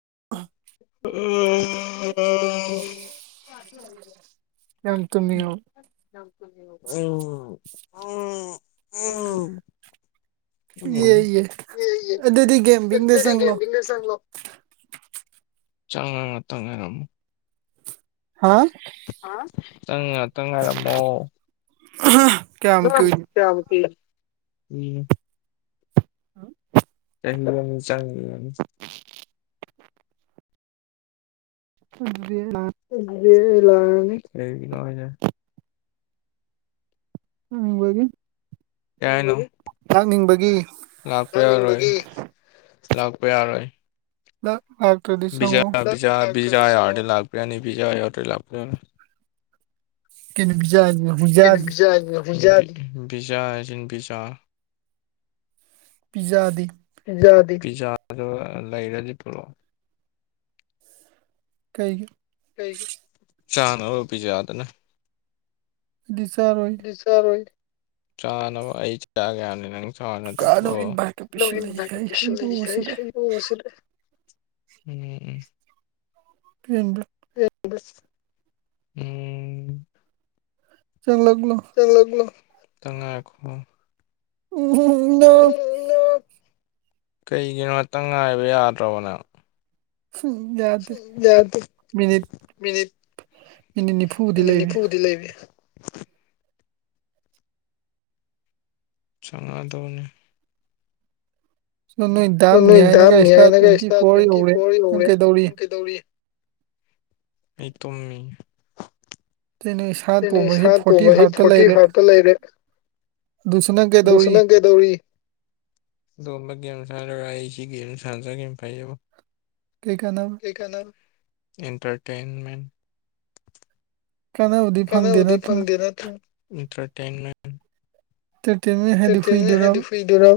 [unintelligible] ꯌꯥꯝ ꯇꯨꯝꯅꯤꯡꯉꯕ ꯎꯝ ꯎꯝ ꯌꯦ ꯌꯦ ꯑꯝ ꯑꯗꯨꯗꯤ ꯒꯦꯝꯕꯤꯡꯗ ꯆꯪꯂꯣ [unintelligible] ꯆꯪꯉ ꯇꯉꯥꯏꯔꯃꯣ ꯍꯥꯥ ꯇꯪ ꯉꯥꯏꯔꯃꯣ ꯑ [unintelligible] [inaudible] ꯆꯍꯤ ꯑꯃ ꯆꯪꯈꯤꯒꯅꯤ ꯗꯤ [inaudible] ꯂꯥꯛꯅꯤ [inaudible] ꯀꯩꯒꯤꯅꯣ [inaudible] ꯌꯥꯥꯏꯅꯣ ꯂꯥꯛꯅꯤꯡꯕꯒꯤ ꯂꯄꯦ ꯑꯣꯏ ꯂꯥꯛꯄ ꯌꯥꯔꯣꯏ ꯃꯥ ꯕꯤꯖ ꯄꯤꯥ ꯕꯤꯖꯥ ꯌꯥꯎꯔꯗꯩ ꯂꯥꯛꯄꯔꯤꯌꯥꯅꯤ ꯕꯤꯖꯥ ꯌꯥꯎꯔꯗꯩ ꯂꯥꯛꯄꯔꯤꯌꯥꯅꯤ ꯀꯩꯅꯕꯤꯖ ꯍꯧꯨꯖꯗ ꯄꯤ ꯄꯤꯖꯥ ꯄꯤꯖꯥ ꯄꯤꯖꯥꯗꯤ ꯌꯥꯗ ꯄꯤꯖꯥꯗꯣ ꯂꯩꯔꯗꯤ ꯄꯨ꯭ꯔꯣ ꯀꯩꯒꯤ ꯆꯥꯅꯔ ꯄꯁꯨ ꯌꯥꯗꯅ ꯑꯗꯨꯗꯤ ꯆꯥꯔꯣꯏ ꯆꯅꯒꯌꯥꯅꯤꯅꯪ ꯆ ꯀꯅꯥꯅꯣ ꯄ ꯏꯟꯚꯥꯏꯠꯀ ꯄꯤꯁꯜꯂꯛꯏꯁꯦ ꯑꯩ ꯂꯩ ꯍꯩꯕꯣꯁꯤꯗ ꯁꯤ ꯎꯝ ꯎꯝ ꯀꯦꯟꯕ ꯎꯝ ꯆꯪꯂꯛꯂꯣ ꯆꯒꯂꯣ ꯆꯉꯥꯏꯈꯣ ꯎꯝ ꯅ ꯀꯩꯒꯤꯅꯣ ꯃꯇꯪ ꯉꯥꯏꯕ ꯌꯥꯗ꯭ꯔꯕꯅꯣ ꯌꯥꯗꯦ ꯌꯥ ꯃꯤꯅꯤꯠ ꯃꯤꯅꯤꯠ ꯃꯤꯅꯤꯠ ꯅꯤꯐꯨꯗꯤ ꯏꯅꯦ ꯂꯩꯔꯤ ꯅꯤꯐꯨꯕꯨꯗꯤ ꯂꯩꯕꯤ ꯁꯉꯗꯕꯅꯤ ꯑꯗꯣ ꯅꯣꯏ ꯁ ꯗꯥꯝ ꯅꯣꯏ ꯅꯤꯌꯥꯏꯅꯒ ꯗꯥꯝꯅꯤ ꯏꯁꯇꯥꯔ ꯍꯥꯏꯅꯒ ꯇ꯭ꯋꯦꯟꯇꯤ ꯏꯁꯇꯥ ꯐꯣꯔ ꯇ꯭ꯋꯦꯟꯇꯤ ꯌꯧꯔꯦ ꯐꯣꯔ ꯅꯪ ꯌꯧꯔꯦ ꯀꯩꯗꯧꯔꯤ ꯅ ꯀꯩꯗꯧꯔꯤ ꯑꯩ ꯇꯝꯃꯤ ꯑꯗꯩ ꯅꯣꯏ ꯁꯥ ꯑꯩꯅ ꯇꯣꯝꯕꯁꯤ ꯏꯁꯥ ꯐꯣꯔꯇꯤ ꯇꯣꯡꯕꯁꯤ ꯐꯥꯏꯚꯇ ꯐꯣꯔꯇꯤ ꯂꯩꯔꯦ ꯐꯥꯏꯚꯇ ꯂꯩꯔꯦ ꯑꯗꯨꯁꯨ ꯅꯪ ꯀꯩꯗꯧꯔꯤ ꯂꯨꯁꯅ ꯀꯦꯗꯧꯔꯤ ꯑꯩꯁꯤ ꯒꯦꯝ ꯁꯥꯟꯖꯒꯦꯝ ꯐꯥꯏꯕꯣ ꯀꯩ ꯀꯅꯕ ꯑꯦꯟꯇꯔꯇꯦꯟꯃꯦꯟ ꯀꯥꯟꯅꯕꯗꯤ ꯐꯪꯗꯦ ꯀꯅꯕꯗꯤ ꯅꯠꯇ꯭ꯔꯥ ꯐꯪꯗꯦ ꯅꯠꯇꯔ ꯏꯟꯇꯔꯇꯃꯦꯟ ꯏꯟꯇꯔꯇꯦꯟꯃꯦꯟ ꯇ ꯍꯥꯏꯗꯤ ꯇꯦꯃꯤ ꯍꯨꯏꯗꯨꯔꯕ ꯍꯨꯏꯗꯨ ꯗꯔ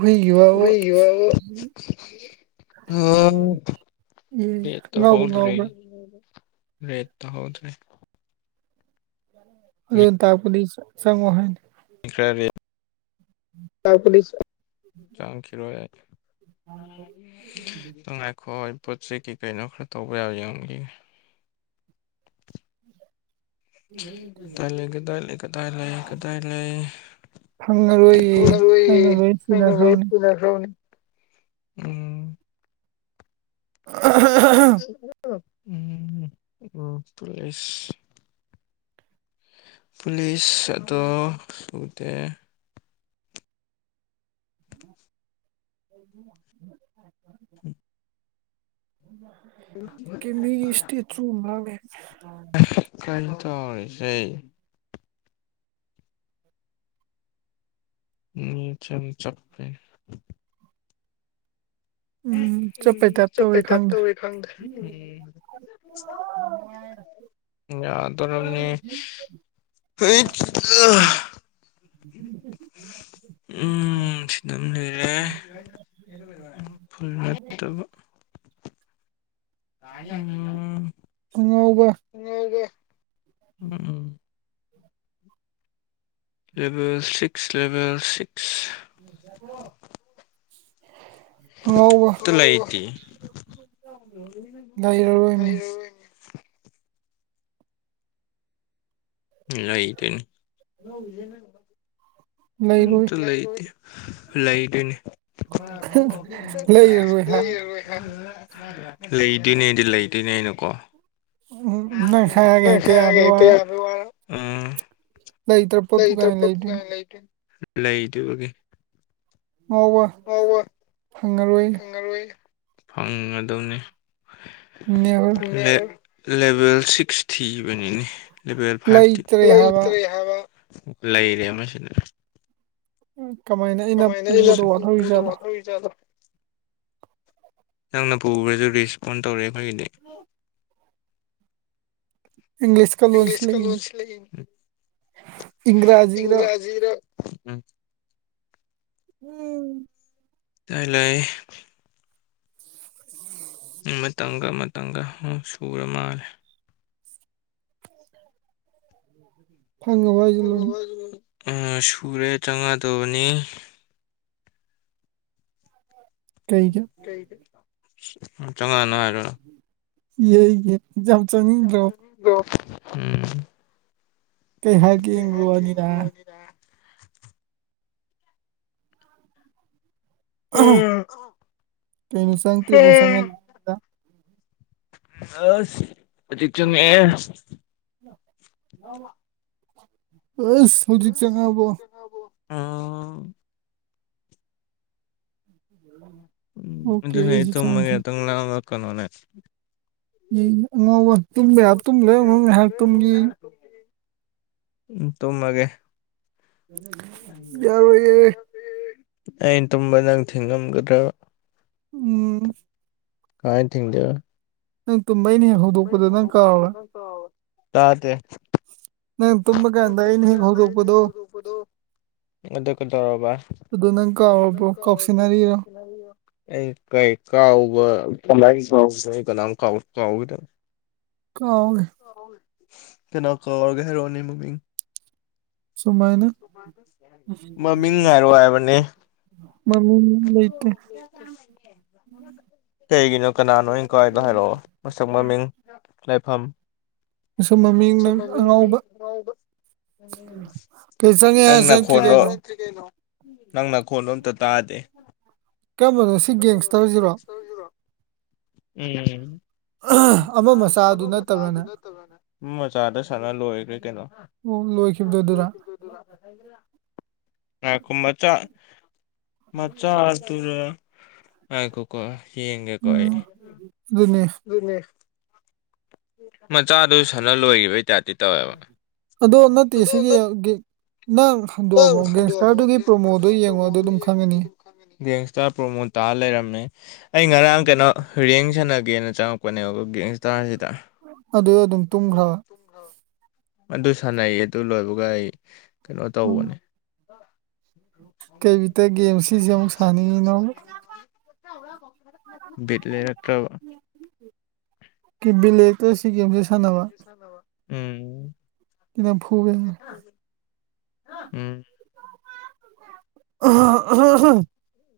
ꯍꯨꯏꯒꯤ ꯋꯥꯕꯨ ꯍꯨꯏ ꯌꯦ [inaudible] ꯉꯥꯎꯕ ꯍꯣꯗ ꯔꯦ ꯉꯥꯎꯕ꯭ꯔꯥ ꯔꯦꯠ ꯇ ꯍꯧꯗ꯭ꯔꯦ ꯑꯗꯨ ꯇꯄꯗꯤ ꯆ ꯆꯉꯣ ꯍꯥꯏ ꯈ꯭ꯔꯦ ꯆꯪꯈꯤꯔꯣꯏ ꯉꯥꯏ ꯈꯣꯏ ꯄꯣꯠ ꯆꯩ ꯀꯩ ꯀꯩꯅꯣ ꯈꯔ ꯇꯧꯕ ꯌꯥꯕ ꯌꯦꯡꯈꯤꯒꯦ ꯀꯗꯥꯏ ꯂꯩ ꯀꯗꯥꯏ ꯂꯩ ꯀꯗꯥꯏ ꯂꯩ ꯀꯗꯥꯏ ꯂꯩ ꯐꯪꯉꯔꯣꯏꯌꯦ ꯑꯩꯅ ꯂꯣꯏ ꯑꯔ ꯁꯤꯟꯅꯈ꯭ꯔꯕꯅꯤ ꯀꯅ ꯦꯁ ꯁꯅꯤ ꯎꯝ ꯎꯝ ꯆꯁ ꯄꯨꯂꯤꯁꯗ ꯁꯗ [unintelligible] ꯀ ꯃꯤ ꯏꯁꯇꯤ ꯊ꯭ꯔꯨꯕ ꯃꯥꯅꯦꯦ ꯀꯥꯏ ꯇꯣ ꯑꯣꯏꯁꯦ ꯎ ꯆꯅꯤ ꯆꯞꯄꯩ ꯎꯝ ꯆꯠꯄꯩ ꯎꯝ ꯇꯥꯏꯞ ꯇꯧꯋꯦ ꯆꯞꯄꯩ ꯆꯞꯇ ꯈꯪꯗꯦ ꯈꯪꯗ ꯌꯥ ꯇꯔꯅꯤꯅꯤ ꯎꯝ ꯁꯤꯗ ꯑꯃ [unintelligible] ꯐ ꯅꯠꯇꯕ ꯎꯨꯡ ꯦ ꯑ ꯂꯦꯚꯦꯜ ꯁꯤꯛꯁ ꯂꯦꯚꯦꯜ ꯁꯤꯛꯁ ꯎ ꯑꯪꯉꯥꯎꯕ ꯑꯝꯇ ꯂꯩꯇꯦ ꯂꯩꯔꯔꯣꯏꯅꯤ ꯎ ꯑꯩ ꯇꯅꯤ ꯎ ꯂꯩꯔꯣꯏ ꯇ ꯂꯩꯗ ꯂꯩꯥꯏꯗꯅꯤ ꯂꯩꯔꯔꯣꯏ ꯍꯥ [unintelligible] ꯂꯩꯗꯣꯏꯅꯦꯗꯤ ꯂꯩꯗꯣꯏꯅꯦꯩꯅꯀꯣ ꯎꯝ ꯅꯪ ꯍꯥꯏꯔꯒ ꯍꯦꯛꯇ ꯌꯥꯕꯩ ꯋꯥꯔ ꯑꯗꯨ ꯂꯩꯇ꯭ꯔ ꯄꯣꯠꯄꯨ ꯂꯩꯇ꯭ꯔꯣ ꯀꯥꯏꯅ ꯂꯩꯗꯣꯏꯅꯣ ꯂꯩ ꯂꯩ ꯉꯥꯎꯕ ꯐꯪꯉꯔꯣꯏ ꯐꯪꯒꯗꯧꯅꯤ ꯎꯝ ꯂꯦꯚꯦꯜ ꯁꯤꯛꯁ ꯊꯤꯕꯅꯤꯅꯦ ꯂꯦꯚꯦꯜ ꯐꯥꯏꯚꯇꯤꯇ ꯂꯩꯇ꯭ꯔꯦ [inaudible] ꯂꯩꯔꯦ ꯑꯃ ꯂꯩ ꯎ ꯀꯃꯥꯏꯅ ꯑꯩꯅ ꯄꯨꯕꯗꯣ ꯋꯥꯠꯊꯧꯔꯤꯖꯥꯠꯂꯣ ꯅꯪꯅ ꯄꯨꯈ꯭ꯔꯁꯨ ꯔꯦꯁꯄꯣꯟ ꯇꯧꯔꯦ ꯑꯩꯈꯣꯏꯒꯤꯗꯤ ꯏꯪꯂꯤꯁꯀ ꯂꯣꯟꯁꯤ ꯏꯪꯂꯤꯁ ꯀ ꯂꯩꯅꯤ ꯂꯁꯤ ꯂꯩ ꯏꯪꯒ꯭ꯔꯥꯖꯤꯔ ꯏꯪꯔꯖꯤ ꯔ ꯎꯝ ꯎꯝ ꯇꯥꯏ ꯂꯩ ꯃꯇꯝꯪꯒ ꯃꯇꯝꯪꯒ ꯁꯨꯔ ꯃꯥꯜꯂꯦ ꯐꯪꯧ ꯍꯥꯏꯖꯂ ꯁꯨꯔꯦ ꯆꯪꯉꯗꯕꯅꯤ ꯀꯩꯒꯤ ꯆꯪꯉꯅꯔ ꯌꯦꯏꯒꯤ ꯌꯥꯝ ꯆꯪꯅꯤꯡꯗ꯭ꯔꯣ ꯍꯥꯏ ꯀꯩ ꯍꯥꯏꯒꯦ ꯌꯦꯡꯕ ꯋꯥꯅꯤꯗ ꯍꯥꯏꯔ ꯀ ꯅꯨꯁꯥꯡꯇꯔꯤꯁꯉ ꯍꯖꯤ ꯆꯨꯝꯉꯦ ꯑꯁ ꯍꯧꯖꯤꯛ ꯆꯪꯉꯕꯣ ꯑꯥ ꯎꯝ ꯎꯝ ꯑꯗꯨꯅꯦ ꯇꯨꯝꯃꯒꯦꯇꯪ ꯂꯥꯡ ꯂꯛꯀꯅꯣꯅꯦ ꯎ ꯑꯉꯥꯎꯕ ꯇꯨꯝꯂꯦ ꯍꯥꯏ ꯇꯨꯝꯂꯦ ꯑꯉ ꯍꯥꯏ ꯇꯨꯝꯒꯤ ꯎ ꯇꯃꯒꯦ ꯌꯥꯔ ꯑꯣꯏ ꯑꯩꯅ ꯇꯨꯝꯕ ꯅꯪ ꯊꯤꯡꯉꯝꯒꯗ꯭ꯔꯕ ꯎꯝ ꯀꯥꯏ ꯊꯤꯡꯗꯦ ꯅꯪ ꯇꯨꯝꯕ ꯑꯩꯅ ꯍꯦꯛ ꯍꯧꯗꯣꯛꯄꯗ ꯅꯪ ꯀꯥꯎ꯭ꯔꯥ ꯇꯥꯗꯤꯦ ꯅꯪ ꯇꯨꯝꯃ ꯀꯥꯟꯗ ꯏꯟ ꯍꯦꯒ ꯍꯒꯕꯗꯨꯣ ꯑꯗꯨꯗ ꯀ ꯇꯧꯔꯕ ꯑꯗꯨ ꯅꯪ ꯀꯥꯎꯔꯕ꯭ꯔꯣ ꯀꯥꯎꯁꯤꯟꯅꯔꯤꯔꯣ ꯑꯩ ꯀꯩ ꯀꯥꯎꯕ ꯀ ꯀꯥꯎ ꯀꯅꯥꯝꯥꯎ ꯀꯥꯎꯈꯤꯦꯗꯪ ꯀꯥꯎꯒ ꯀꯅꯥ ꯀꯔꯒ ꯍꯔꯣꯅꯤ ꯃꯣꯃꯤ ꯁꯨꯃꯥꯏꯅ ꯃꯃꯤꯡ ꯍꯥꯏꯔꯣ ꯍꯥꯏꯕꯅꯦ ꯃꯃꯡ ꯂꯩꯇ ꯀꯩꯒꯤꯅꯣ ꯀꯅꯥꯅꯣ ꯑꯪ ꯀꯥꯏꯗꯣ ꯍꯥꯏꯔꯛꯑꯣ ꯃꯁꯛ ꯃꯃꯤꯡ ꯂꯩꯐꯝ ꯑꯁꯨꯝ ꯃꯃꯤꯡ ꯅꯪ ꯨꯝꯃꯅꯤ ꯑꯉꯥꯎꯕ ꯀꯩ ꯆꯪꯉꯦ ꯅꯪ ꯍꯥꯏꯔ ꯅ ꯆꯪꯛꯇ꯭ꯔꯤ ꯈꯣꯟ ꯀꯩꯅꯣ ꯅꯪ ꯅꯈꯣꯜꯂꯣꯝꯇ ꯇꯥꯗꯦ ꯀꯝꯕꯅꯣ ꯁꯤ ꯒꯦꯡꯁꯇꯔꯁꯤꯔꯣ ꯎ ꯑꯃ ꯃꯆꯥꯗꯨ ꯑꯕꯣꯁ ꯑ ꯅꯠꯇꯕ꯭ꯔꯅꯦ ꯑꯗꯨꯗ ꯇꯕꯅꯦ ꯎꯝ ꯃꯆꯥꯗ ꯁꯥꯟꯅ ꯂꯣꯏꯈ꯭ꯔꯦ ꯀꯩꯅꯣ ꯑꯣ ꯂꯣꯏꯈꯤꯕꯗꯨꯣ ꯑꯗꯨꯔꯥ ꯈꯣ ꯃꯆꯥ ꯃꯆꯥ ꯑꯗꯨꯔ ꯍꯥꯏ ꯀꯣ ꯀ ꯍ ꯌꯦꯡꯒꯦ ꯀ ꯎꯝ ꯑꯗꯨꯅꯦ ꯃꯆꯥꯗꯨ ꯁꯅ ꯂꯣꯏꯈꯤꯕꯩꯇꯗꯤꯤ ꯇꯧꯋꯦꯕ ꯑꯗꯣ ꯅꯠꯇꯦ ꯁꯤꯒꯤ ꯅꯪ ꯍꯟꯗꯣꯛꯕꯣ ꯒꯦꯡꯁꯇꯔꯗꯨꯒꯤ ꯄ꯭ꯔꯣꯃꯣꯗꯨ ꯌꯦꯡꯉꯣ ꯑꯗꯨ ꯑꯗꯨꯝ ꯈꯪꯉꯅꯤ ꯒꯦꯡꯁꯇꯥꯔ ꯄ꯭ꯔꯣꯃꯣ ꯇꯥꯔ ꯂꯩꯔꯝꯃꯦ ꯑꯩ ꯉꯔꯥꯡ ꯀꯩꯅꯣ ꯔꯔꯦꯡ ꯁꯥꯟꯅꯒꯦꯅ ꯆꯪꯉꯛꯄꯅꯦꯕ ꯒꯦꯡꯁꯇꯔꯁꯤꯗ ꯑꯗꯨ ꯑꯗꯨꯝ ꯇꯨꯝꯈ꯭ꯔꯕ ꯑꯗꯨ ꯁꯥꯟꯅꯩ ꯑꯗꯨ ꯂꯣꯏꯕꯒ ꯑꯩ ꯀꯩꯅꯣ ꯎꯝ ꯇꯧꯕꯅꯦ ꯀꯩ ꯕꯤꯠꯇ ꯒꯦꯝ ꯁꯤꯁꯦ ꯑꯃꯨꯛ ꯀꯩꯁꯤ ꯁ ꯁꯥꯟꯅꯤꯡꯉꯤꯅꯣ ꯠꯂꯔꯠꯇ꯭ꯔ ꯀꯤꯕꯤ ꯂꯩꯇ ꯁꯤꯦꯟꯗꯤ ꯁꯥꯟꯅꯋꯥ ꯅꯝꯐꯨꯒ ꯎꯝ ꯑꯨꯝ ꯑꯁꯨꯝ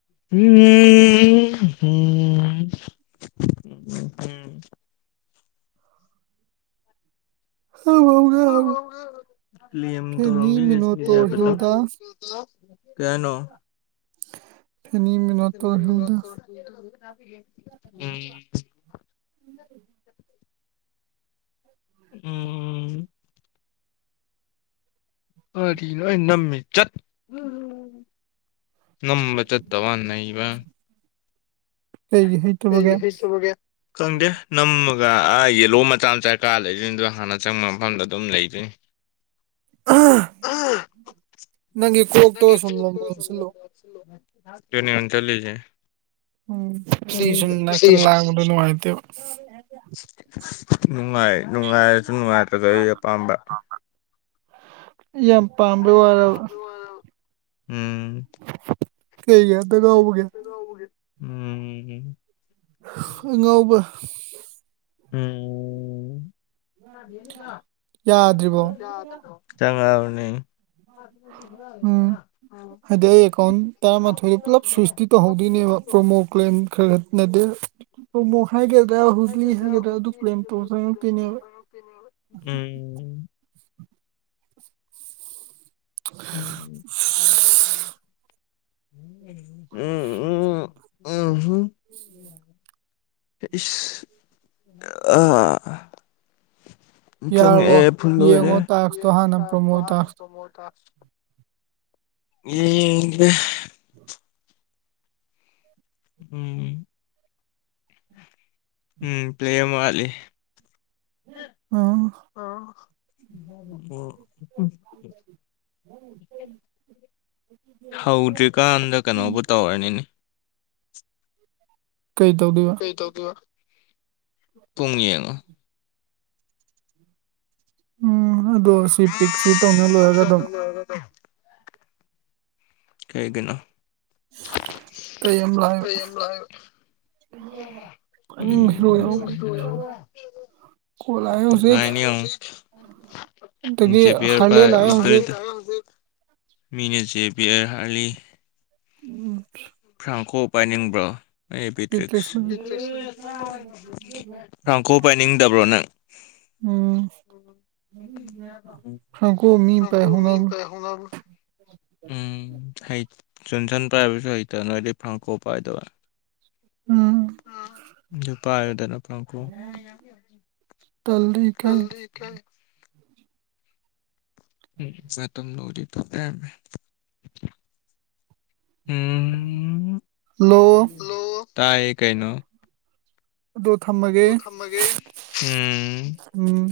ꯎ ꯎꯝ ꯎꯝ ꯐꯦꯅꯤ ꯔꯂꯤ ꯃꯤꯅꯣꯇꯣꯔ ꯍꯤꯜꯗꯥ ꯀꯩꯅꯣ ꯐꯦꯅꯤꯃꯤꯅꯣ ꯇꯣꯔ ꯍꯜꯗ [unintelligible] ꯎꯝ ꯎꯝ ꯑꯔꯤ ꯅ ꯅꯃꯤꯃꯦ ꯆꯠ ꯅꯝꯕꯆꯗꯋꯥ ꯅꯔꯤꯕ ꯀꯩꯒꯤ ꯍꯩꯇꯕꯒꯦ ꯈꯪꯗꯦ ꯅꯃꯒ ꯑꯗꯨꯒꯥ ꯌꯦꯜꯂꯣ ꯃꯆꯥ ꯃꯆꯥ ꯀꯥꯔ ꯂꯩꯗꯣꯏꯅꯤꯗ ꯍꯥꯟꯅ ꯆꯪꯕ ꯃꯐꯝꯗ ꯑꯗꯨꯝ ꯂꯩꯗꯣꯏꯅꯤ ꯅꯪꯒꯤ ꯛꯇ ꯀꯣꯛꯇꯣ ꯁꯨꯝ ꯂꯣꯝ ꯂꯣꯟꯁꯤꯜꯂꯣ ꯀꯅꯤꯨ ꯆꯖꯦ ꯎꯝꯁꯟꯅꯥ ꯀꯩꯅ ꯂꯥꯛꯗꯅꯅꯨꯡꯉꯇꯦꯕ ꯅꯨꯡꯉꯥꯏ ꯅꯨꯡꯉꯥꯏꯔꯁꯨ ꯅꯨꯡꯉꯥꯏꯇꯁꯨ ꯑꯩ ꯑꯄꯥꯝꯕ ꯌꯥꯝ ꯄꯥꯝꯕꯩ ꯋꯥꯔ ꯎꯝ ꯀꯩꯒꯗꯒꯕꯒꯦ ꯎꯝ ꯑꯉꯥꯎꯕ ꯎꯝ ꯆꯪꯉꯒꯥ ꯌꯥꯗ꯭ꯔꯤꯕꯣ ꯎꯅꯤ ꯎꯝ ꯍꯥꯏꯗꯤ ꯑꯩ ꯑꯦꯀꯥꯎꯟ ꯇꯔꯥꯃꯥꯊꯣꯏꯗ ꯄꯨꯂꯞ ꯁ꯭ꯋꯏꯁꯇꯤ ꯇꯧꯍꯧꯗꯣꯏꯅꯦꯕ ꯄ꯭ꯔꯣꯃꯣ ꯀ꯭ꯂꯦꯝ ꯈꯔ ꯈ ꯅꯗꯦ ꯎ [inaudible] ꯀ꯭ꯂꯦꯝ ꯇꯧ ꯆꯪꯉꯛꯇꯣꯏꯅꯦꯕ ꯎꯝ ꯎꯝ ꯑ [inaudible] ꯏꯁ ꯑꯥ ꯆꯪꯉꯦ ꯌꯥꯔꯕꯣ ꯐꯜ ꯌꯦꯡꯉꯣ ꯇꯥꯛꯁꯇꯣ ꯍꯥꯟꯅ ꯄ꯭ꯔꯣꯃꯣ ꯇꯥꯛꯁꯇꯣ ꯑꯣꯏꯔꯣ ꯌꯦꯗꯦ ꯎꯝ ꯎꯝ ꯄ꯭ꯂꯦꯝ ꯋꯥꯠꯂꯤ ꯑ ꯑꯣ ꯎꯝ [inaudible] ꯍꯧꯗ꯭ꯔꯤꯀꯥꯟꯗ ꯀꯩꯅꯣꯕꯨ ꯇꯧꯔꯅꯤꯅꯦ ꯀꯩ ꯇꯧꯗꯣꯏꯕ ꯄꯨꯡ ꯌꯦꯉꯣ ꯎꯝ ꯑꯗꯣ ꯁꯤ ꯄꯤꯛꯁꯤ ꯇꯧ [inaudible] ꯀꯩꯒꯤꯅꯣ ꯀꯩ ꯑꯃ ꯂꯥꯏꯕ ꯌꯥꯎꯔꯤ ꯎꯝ ꯀꯣꯠ ꯂꯥꯛꯑꯦ ꯍꯧꯖꯤꯛ ꯅꯨꯉꯥꯏꯅꯤꯉꯣ ꯑꯗꯒꯤ ꯖꯦꯕꯤꯋꯔ ꯍꯥꯔꯂꯦ ꯄꯥꯏ ꯂꯥꯛꯑꯦ ꯍꯧꯖꯤꯛ ꯏꯗ ꯃꯤꯅ ꯖꯦꯕꯤꯌꯔ ꯍꯥꯔꯜꯂꯤ ꯎꯝ ꯇꯥꯡꯈꯣ ꯄꯥꯏꯅꯤꯡꯕ꯭ꯔꯣ ꯑꯩ ꯄꯕꯤꯇ꯭ꯔꯤꯛꯁ ꯄꯦꯇꯦꯛꯁ ꯔꯥꯡ ꯀ ꯄꯥꯏꯅꯤꯡ ꯗꯕ꯭ꯔꯣ ꯅꯪ ꯎꯝ ꯈ ꯀꯣ ꯃꯤ ꯄꯥꯏꯍꯧꯅꯕꯣ ꯎꯝ ꯍꯩ ꯖꯟꯁꯟ ꯄꯥꯏꯕꯁꯨ ꯍꯩꯇ ꯅꯣꯏꯗꯤ ꯐꯥꯡꯀꯣ ꯄꯥꯏꯗꯕ ꯎꯝ ꯅꯨꯄꯥ ꯑꯌꯗꯟ ꯑꯄꯥ ꯀ ꯇꯂꯤꯀꯩ ꯎꯝ ꯃꯇꯝ ꯅꯔꯤ ꯇꯣꯛꯅꯒ꯭ꯔꯦ ꯍꯂꯣ ꯇꯥꯏ ꯀꯩꯅꯣ ꯑꯗꯣ ꯊꯝꯃꯒꯦ ꯇꯣ ꯊꯃꯒꯦ ꯎꯝ ꯎꯝ